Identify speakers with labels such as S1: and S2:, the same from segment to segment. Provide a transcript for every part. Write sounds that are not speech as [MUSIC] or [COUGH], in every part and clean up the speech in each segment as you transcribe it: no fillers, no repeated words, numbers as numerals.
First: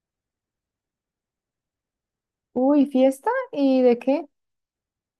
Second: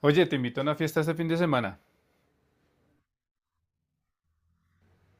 S1: Oye, te invito a una fiesta este fin de semana.
S2: Uy, ¿fiesta? ¿Y de qué?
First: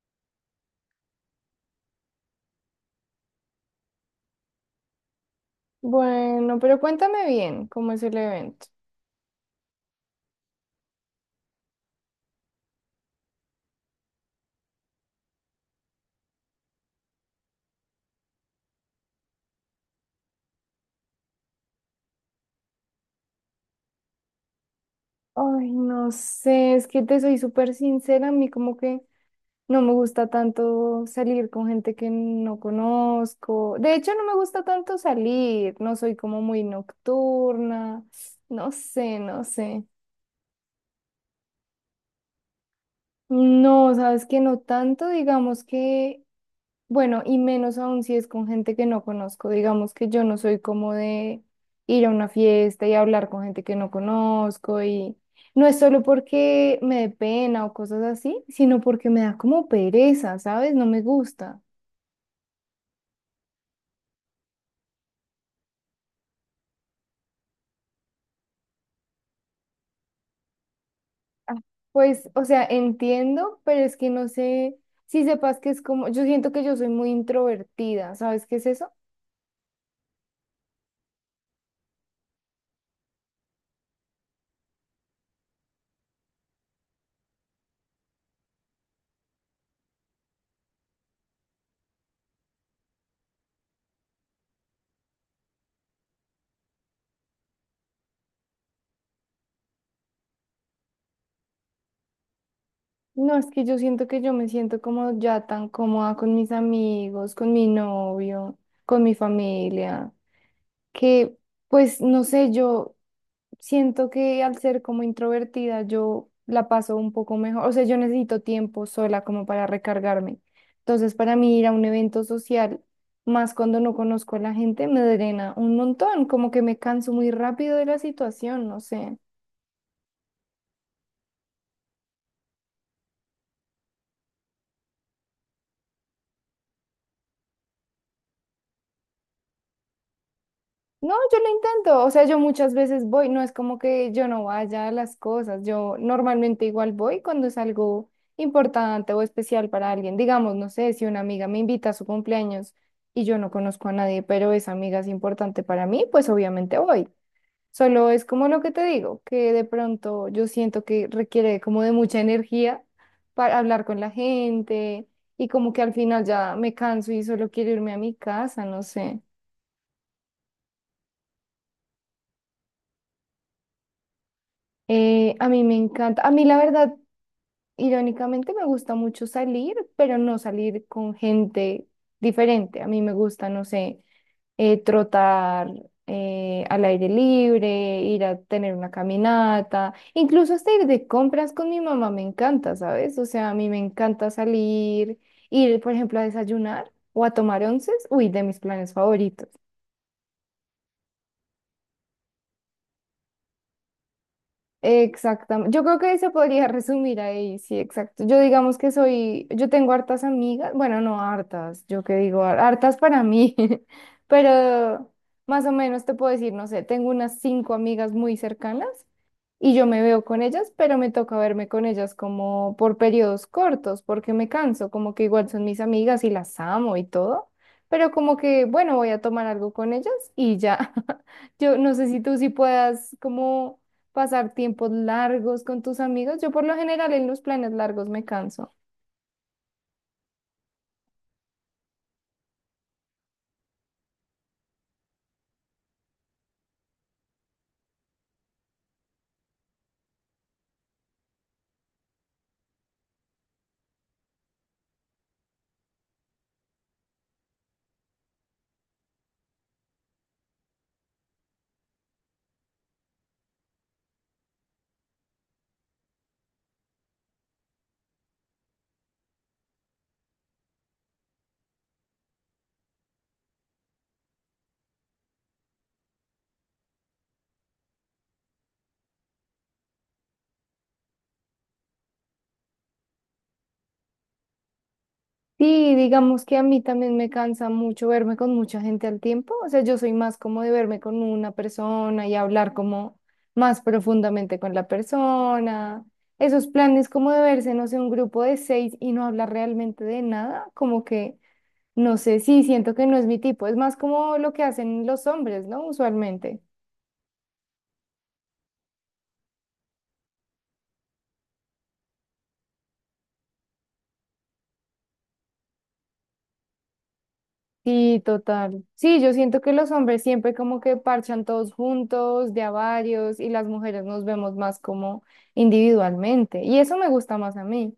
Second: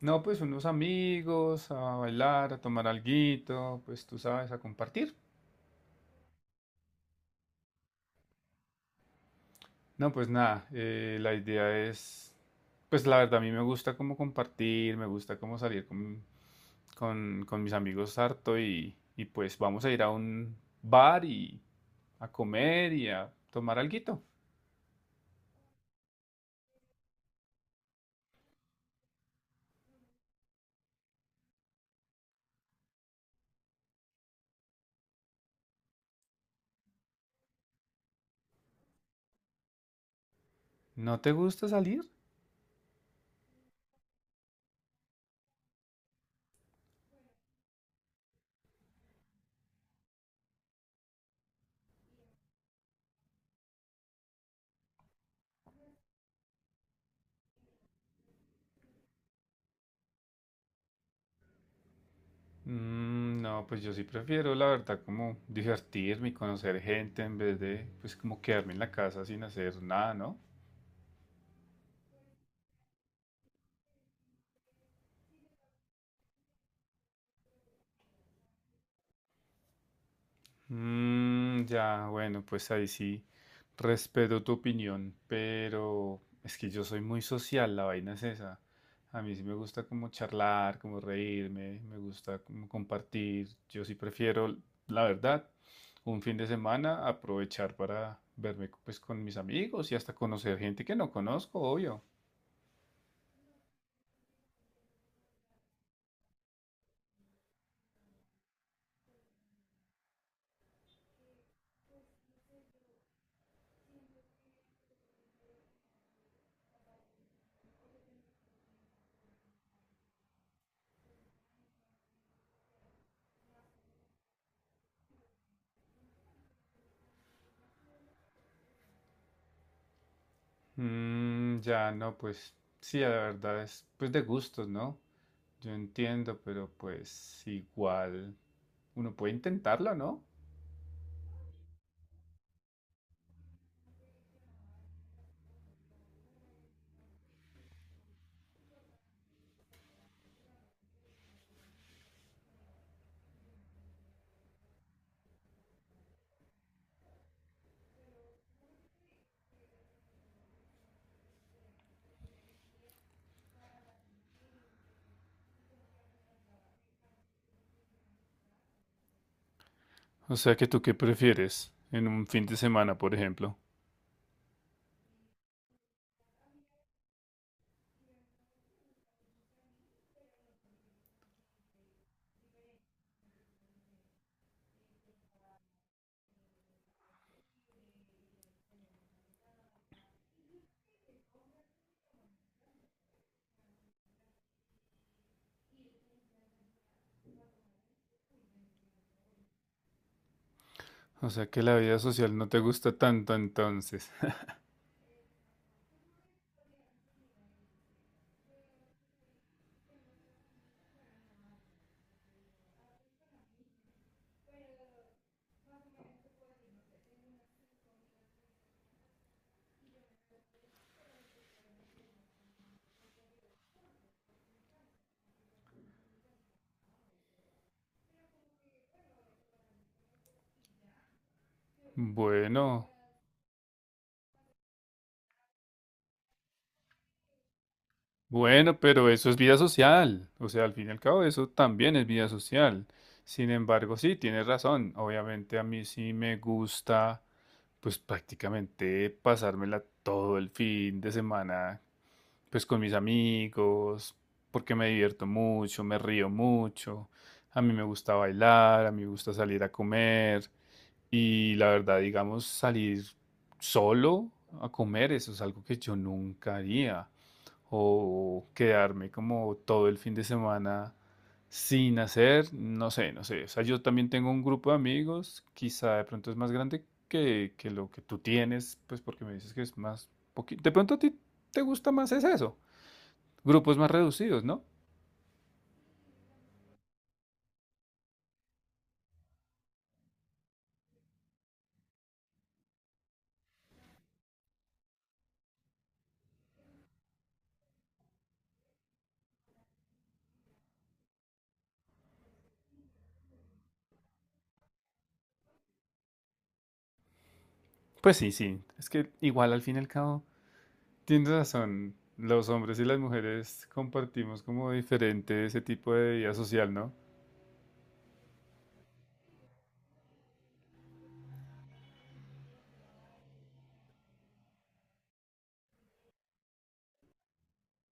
S1: No, pues unos amigos, a bailar, a tomar alguito, pues tú sabes, a compartir.
S2: Bueno, pero cuéntame bien cómo es el evento.
S1: No, pues nada, la idea es, pues la verdad a mí me gusta como compartir, me gusta como salir con mis amigos harto y pues vamos a ir a un bar y a comer y a tomar alguito.
S2: Ay, no sé, es que te soy súper sincera, a mí como que no me gusta tanto salir con gente que no conozco. De hecho, no me gusta tanto salir, no soy como muy nocturna, no sé, no sé.
S1: ¿No te gusta salir?
S2: No, sabes que no tanto, digamos que. Bueno, y menos aún si es con gente que no conozco. Digamos que yo no soy como de ir a una fiesta y hablar con gente que no conozco y no es solo porque me dé pena o cosas así, sino porque me da como pereza, ¿sabes? No me gusta.
S1: Mm, no, pues yo sí prefiero, la verdad, como divertirme y conocer gente en vez de, pues, como quedarme en la casa sin hacer nada, ¿no?
S2: Ah, pues, o sea, entiendo, pero es que no sé si sepas que es como, yo siento que yo soy muy introvertida, ¿sabes qué es eso?
S1: Mm, ya, bueno, pues ahí sí respeto tu opinión, pero es que yo soy muy social, la vaina es esa. A mí sí me gusta como charlar, como reírme, me gusta como compartir. Yo sí prefiero, la verdad, un fin de semana aprovechar para verme, pues, con mis amigos y hasta conocer gente que no conozco, obvio.
S2: No, es que yo siento que yo me siento como ya tan cómoda con mis amigos, con mi novio, con mi familia, que pues no sé, yo siento que al ser como introvertida yo la paso un poco mejor, o sea, yo necesito tiempo sola como para recargarme. Entonces, para mí ir a un evento social, más cuando no conozco a la gente, me drena un montón, como que me canso muy rápido de la situación, no sé.
S1: Mm, ya, no, pues sí, la verdad es pues de gustos, ¿no? Yo entiendo, pero pues igual uno puede intentarlo, ¿no?
S2: No, yo lo intento, o sea, yo muchas veces voy, no es como que yo no vaya a las cosas, yo normalmente igual voy cuando es algo importante o especial para alguien, digamos, no sé, si una amiga me invita a su cumpleaños y yo no conozco a nadie, pero esa amiga es importante para mí, pues obviamente voy. Solo es como lo que te digo, que de pronto yo siento que requiere como de mucha energía para hablar con la gente y como que al final ya me canso y solo quiero irme a mi casa, no sé.
S1: O sea que tú qué prefieres en un fin de semana, por ejemplo.
S2: A mí me encanta, a mí la verdad, irónicamente me gusta mucho salir, pero no salir con gente diferente. A mí me gusta, no sé, trotar, al aire libre, ir a tener una caminata, incluso hasta ir de compras con mi mamá me encanta, ¿sabes? O sea, a mí me encanta salir, ir, por ejemplo, a desayunar o a tomar onces, uy, de mis planes favoritos.
S1: O sea que la vida social no te gusta tanto entonces. [LAUGHS]
S2: Exactamente. Yo creo que se podría resumir ahí, sí, exacto. Yo digamos que soy, yo tengo hartas amigas, bueno, no hartas, yo que digo, hartas para mí, [LAUGHS] pero más o menos te puedo decir, no sé, tengo unas cinco amigas muy cercanas y yo me veo con ellas, pero me toca verme con ellas como por periodos cortos, porque me canso, como que igual son mis amigas y las amo y todo, pero como que, bueno, voy a tomar algo con ellas y ya. [LAUGHS] Yo no sé si tú sí
S1: Bueno,
S2: puedas como pasar tiempos largos con tus amigos. Yo por lo general en los planes largos me canso.
S1: Bueno, pero eso es vida social. O sea, al fin y al cabo, eso también es vida social. Sin embargo, sí, tienes razón. Obviamente a mí sí me gusta, pues prácticamente pasármela todo el fin de semana, pues con mis amigos, porque me divierto mucho, me río mucho. A mí me gusta bailar, a mí me gusta salir a comer. Y la verdad, digamos, salir solo a comer, eso es algo que yo nunca haría o quedarme como todo el fin de semana sin hacer, no sé, no sé. O sea, yo también tengo un grupo de amigos, quizá de pronto es más grande que lo que tú tienes, pues porque me dices que es más poquito. De pronto a ti te gusta más es eso, grupos más reducidos, ¿no?
S2: Sí, digamos que a mí también me cansa mucho verme con mucha gente al tiempo. O sea, yo soy más como de verme con una persona y hablar como más profundamente con la persona. Esos planes como de verse, no sé, un grupo de seis y no hablar realmente de nada, como que, no sé, sí, siento que no es mi tipo. Es más como lo que hacen los hombres, ¿no? Usualmente.
S1: Pues sí, sí, es que igual al fin y al cabo tienes razón, los hombres y las mujeres compartimos como diferente ese tipo de vida social, ¿no?
S2: Sí, total. Sí, yo siento que los hombres siempre como que parchan todos juntos, de a varios, y las mujeres nos vemos más como individualmente. Y eso me gusta más a mí.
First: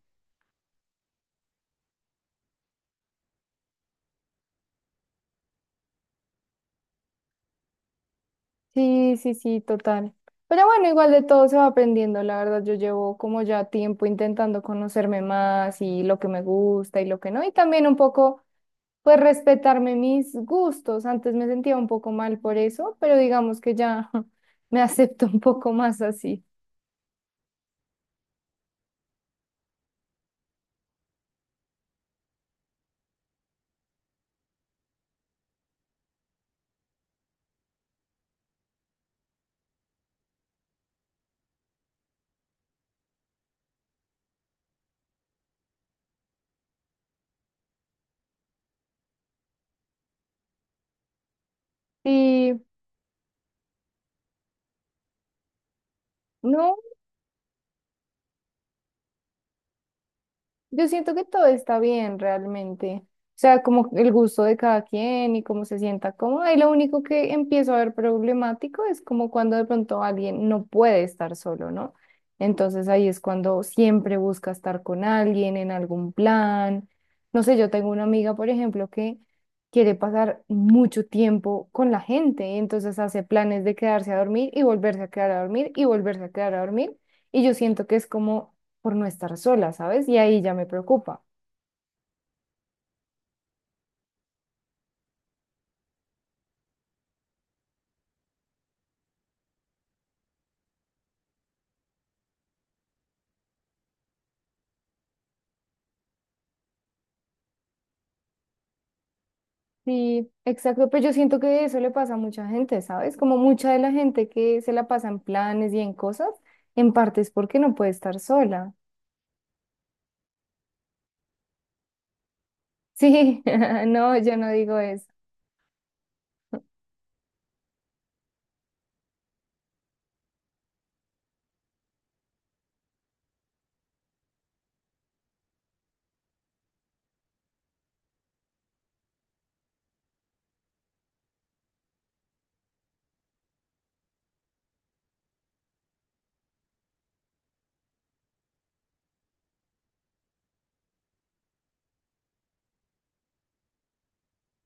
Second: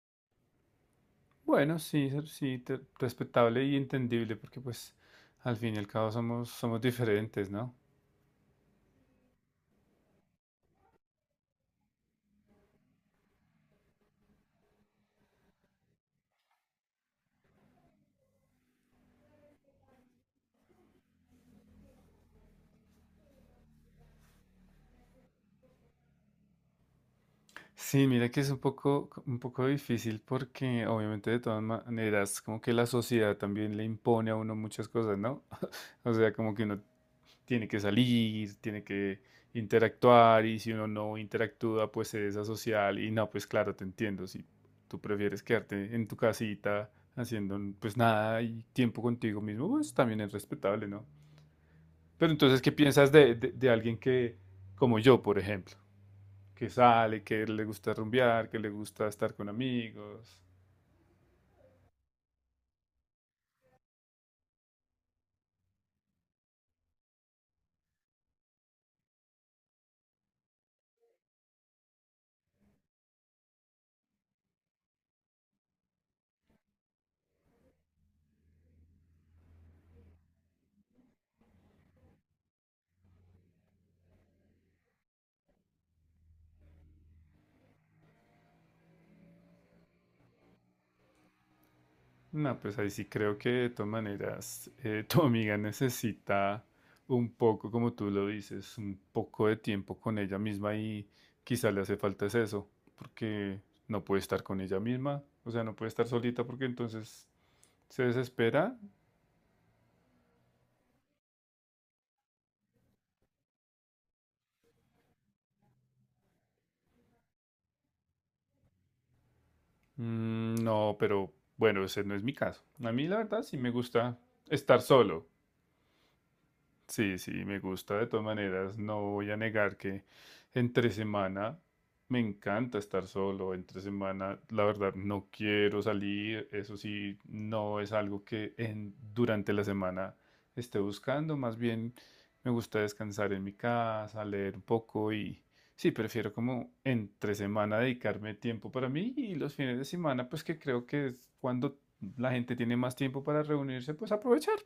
S1: Bueno, sí, respetable y entendible, porque pues al fin y al cabo somos diferentes, ¿no?
S2: Sí, sí, sí, total. Pero bueno, igual de todo se va aprendiendo, la verdad. Yo llevo como ya tiempo intentando conocerme más y lo que me gusta y lo que no. Y también un poco, pues, respetarme mis gustos. Antes me sentía un poco mal por eso, pero digamos que ya [LAUGHS] me acepto un poco más así.
S1: Sí, mira que es un poco difícil porque obviamente de todas maneras como que la sociedad también le impone a uno muchas cosas, ¿no? [LAUGHS] O sea, como que uno tiene que salir, tiene que interactuar y si uno no interactúa pues se desasocial y no, pues claro, te entiendo, si tú prefieres quedarte en tu casita haciendo pues nada y tiempo contigo mismo, pues también es respetable, ¿no? Pero
S2: Sí.
S1: entonces, ¿qué piensas de alguien que, como yo, por ejemplo, que
S2: No,
S1: sale, que le gusta rumbear, que le gusta estar con amigos?
S2: yo siento que todo está bien realmente. O sea, como el gusto de cada quien y cómo se sienta cómoda. Y lo único que empiezo a ver problemático es como cuando de pronto alguien no puede estar solo, ¿no? Entonces ahí es cuando siempre busca estar con alguien en algún plan. No sé, yo tengo una amiga, por ejemplo, que quiere pasar mucho tiempo con la gente y entonces hace planes de quedarse a dormir y volverse a quedar a dormir y volverse a quedar a dormir. Y yo siento que es como por no estar sola, ¿sabes? Y ahí ya me preocupa.
S1: No, pues ahí sí creo que de todas maneras [LAUGHS] tu amiga necesita un poco, como tú lo dices, un poco de tiempo con ella misma y quizá le hace falta es eso, porque no puede estar con ella misma, o sea, no puede estar solita porque entonces se desespera.
S2: Sí, exacto, pero yo siento que eso le pasa a mucha gente, ¿sabes? Como mucha de la gente que se la pasa en planes y en cosas, en parte es porque no puede estar sola.
S1: Mm, no, pero bueno, ese no es mi caso. A mí la
S2: Sí,
S1: verdad sí me
S2: [LAUGHS] no,
S1: gusta
S2: yo no digo
S1: estar
S2: eso.
S1: solo. Sí, sí, me gusta de todas maneras. No voy a negar que entre semana me encanta estar solo. Entre semana, la verdad, no quiero salir. Eso sí, no es algo que durante la semana esté buscando. Más bien, me gusta descansar en mi casa, leer un poco y sí, prefiero como entre semana dedicarme tiempo para mí y los fines de semana, pues que creo que es cuando la gente tiene más tiempo para reunirse, pues aprovechar.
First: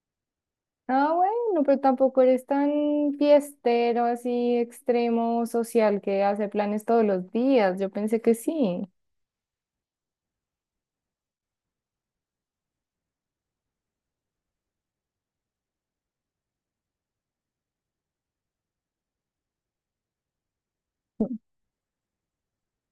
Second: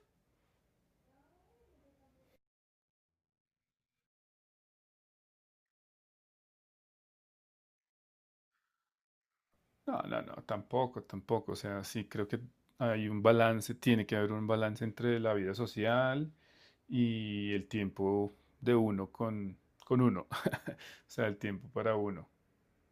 S2: Ah, bueno, pero tampoco eres tan fiestero, así extremo social que hace planes todos los días. Yo pensé que sí.
S1: No, no, no, tampoco, tampoco. O sea, sí, creo que hay un balance, tiene que haber un balance entre la vida social y el tiempo de uno con uno. [LAUGHS] O sea, el tiempo para uno.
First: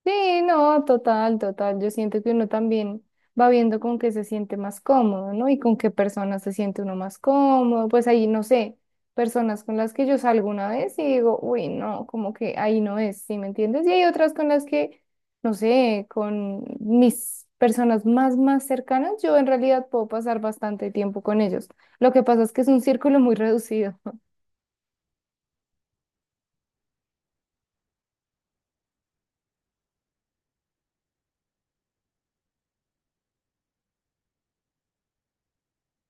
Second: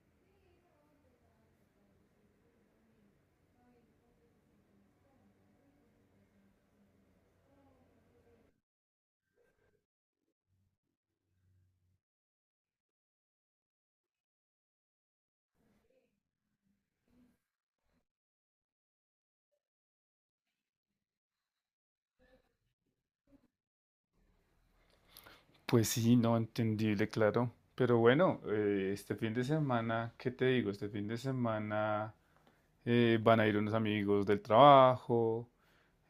S2: Sí, no, total, total. Yo siento que uno también va viendo con qué se siente más cómodo, ¿no? Y con qué personas se siente uno más cómodo. Pues ahí, no sé, personas con las que yo salgo una vez y digo, uy, no, como que ahí no es, ¿sí me entiendes? Y hay otras con las que, no sé, con mis personas más, más cercanas, yo en realidad puedo pasar bastante tiempo con ellos. Lo que pasa es que es un círculo muy reducido.
S1: Pues sí, no, entendible, claro. Pero bueno, este fin de semana, ¿qué te digo? Este fin de semana van a ir unos amigos del trabajo.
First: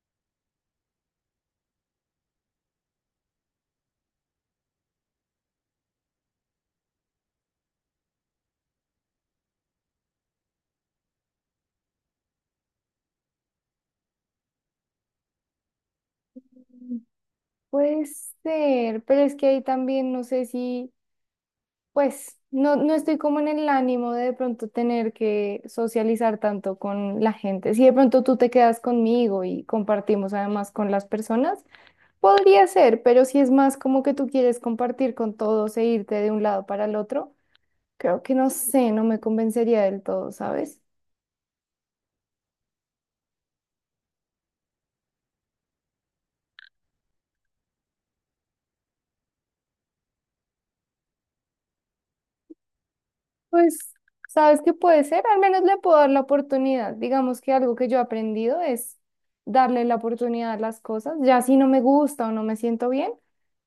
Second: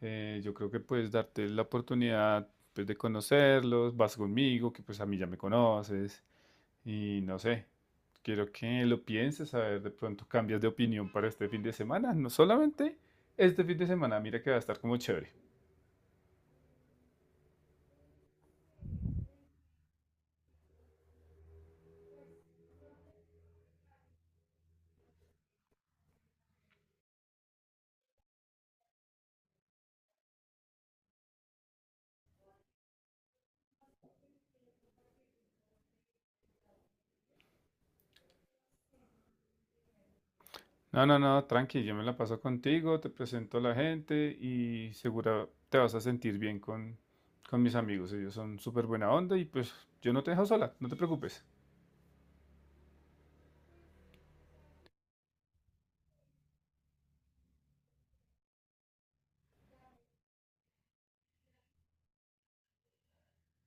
S1: Yo creo que puedes darte la oportunidad pues, de conocerlos. Vas conmigo, que pues a mí ya me conoces. Y no sé, quiero que lo pienses, a ver, de pronto cambias de opinión para este fin de semana, no solamente este fin de semana, mira que va a estar como chévere.
S2: [LAUGHS] Puede ser, pero es que ahí también no sé si... Pues no, no estoy como en el ánimo de pronto tener que socializar tanto con la gente. Si de pronto tú te quedas conmigo y compartimos además con las personas, podría ser, pero si es más como que tú quieres compartir con todos e irte de un lado para el otro, creo que no sé, no me convencería del todo, ¿sabes?
S1: No, no, no, tranqui, yo me la paso contigo, te presento a la gente y segura te vas a sentir bien con mis amigos, ellos son súper buena onda y pues yo no te dejo sola, no te preocupes.
S2: Pues, ¿sabes qué puede ser? Al menos le puedo dar la oportunidad. Digamos que algo que yo he aprendido es darle la oportunidad a las cosas, ya si no me gusta o no me siento bien.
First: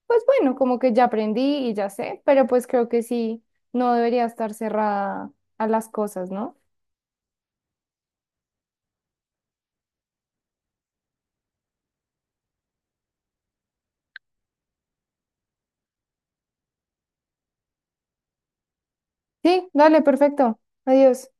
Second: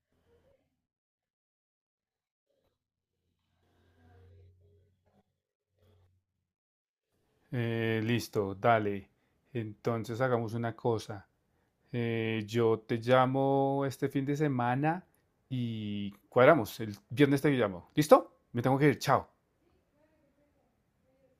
S2: Pues bueno, como que ya aprendí y ya sé, pero pues creo que sí, no debería estar cerrada a las cosas, ¿no?
S1: Listo, dale, entonces hagamos una cosa. Yo te llamo este fin de semana y cuadramos. El viernes te llamo. ¿Listo? Me tengo que ir. Chao.
S2: Sí, dale, perfecto. Adiós.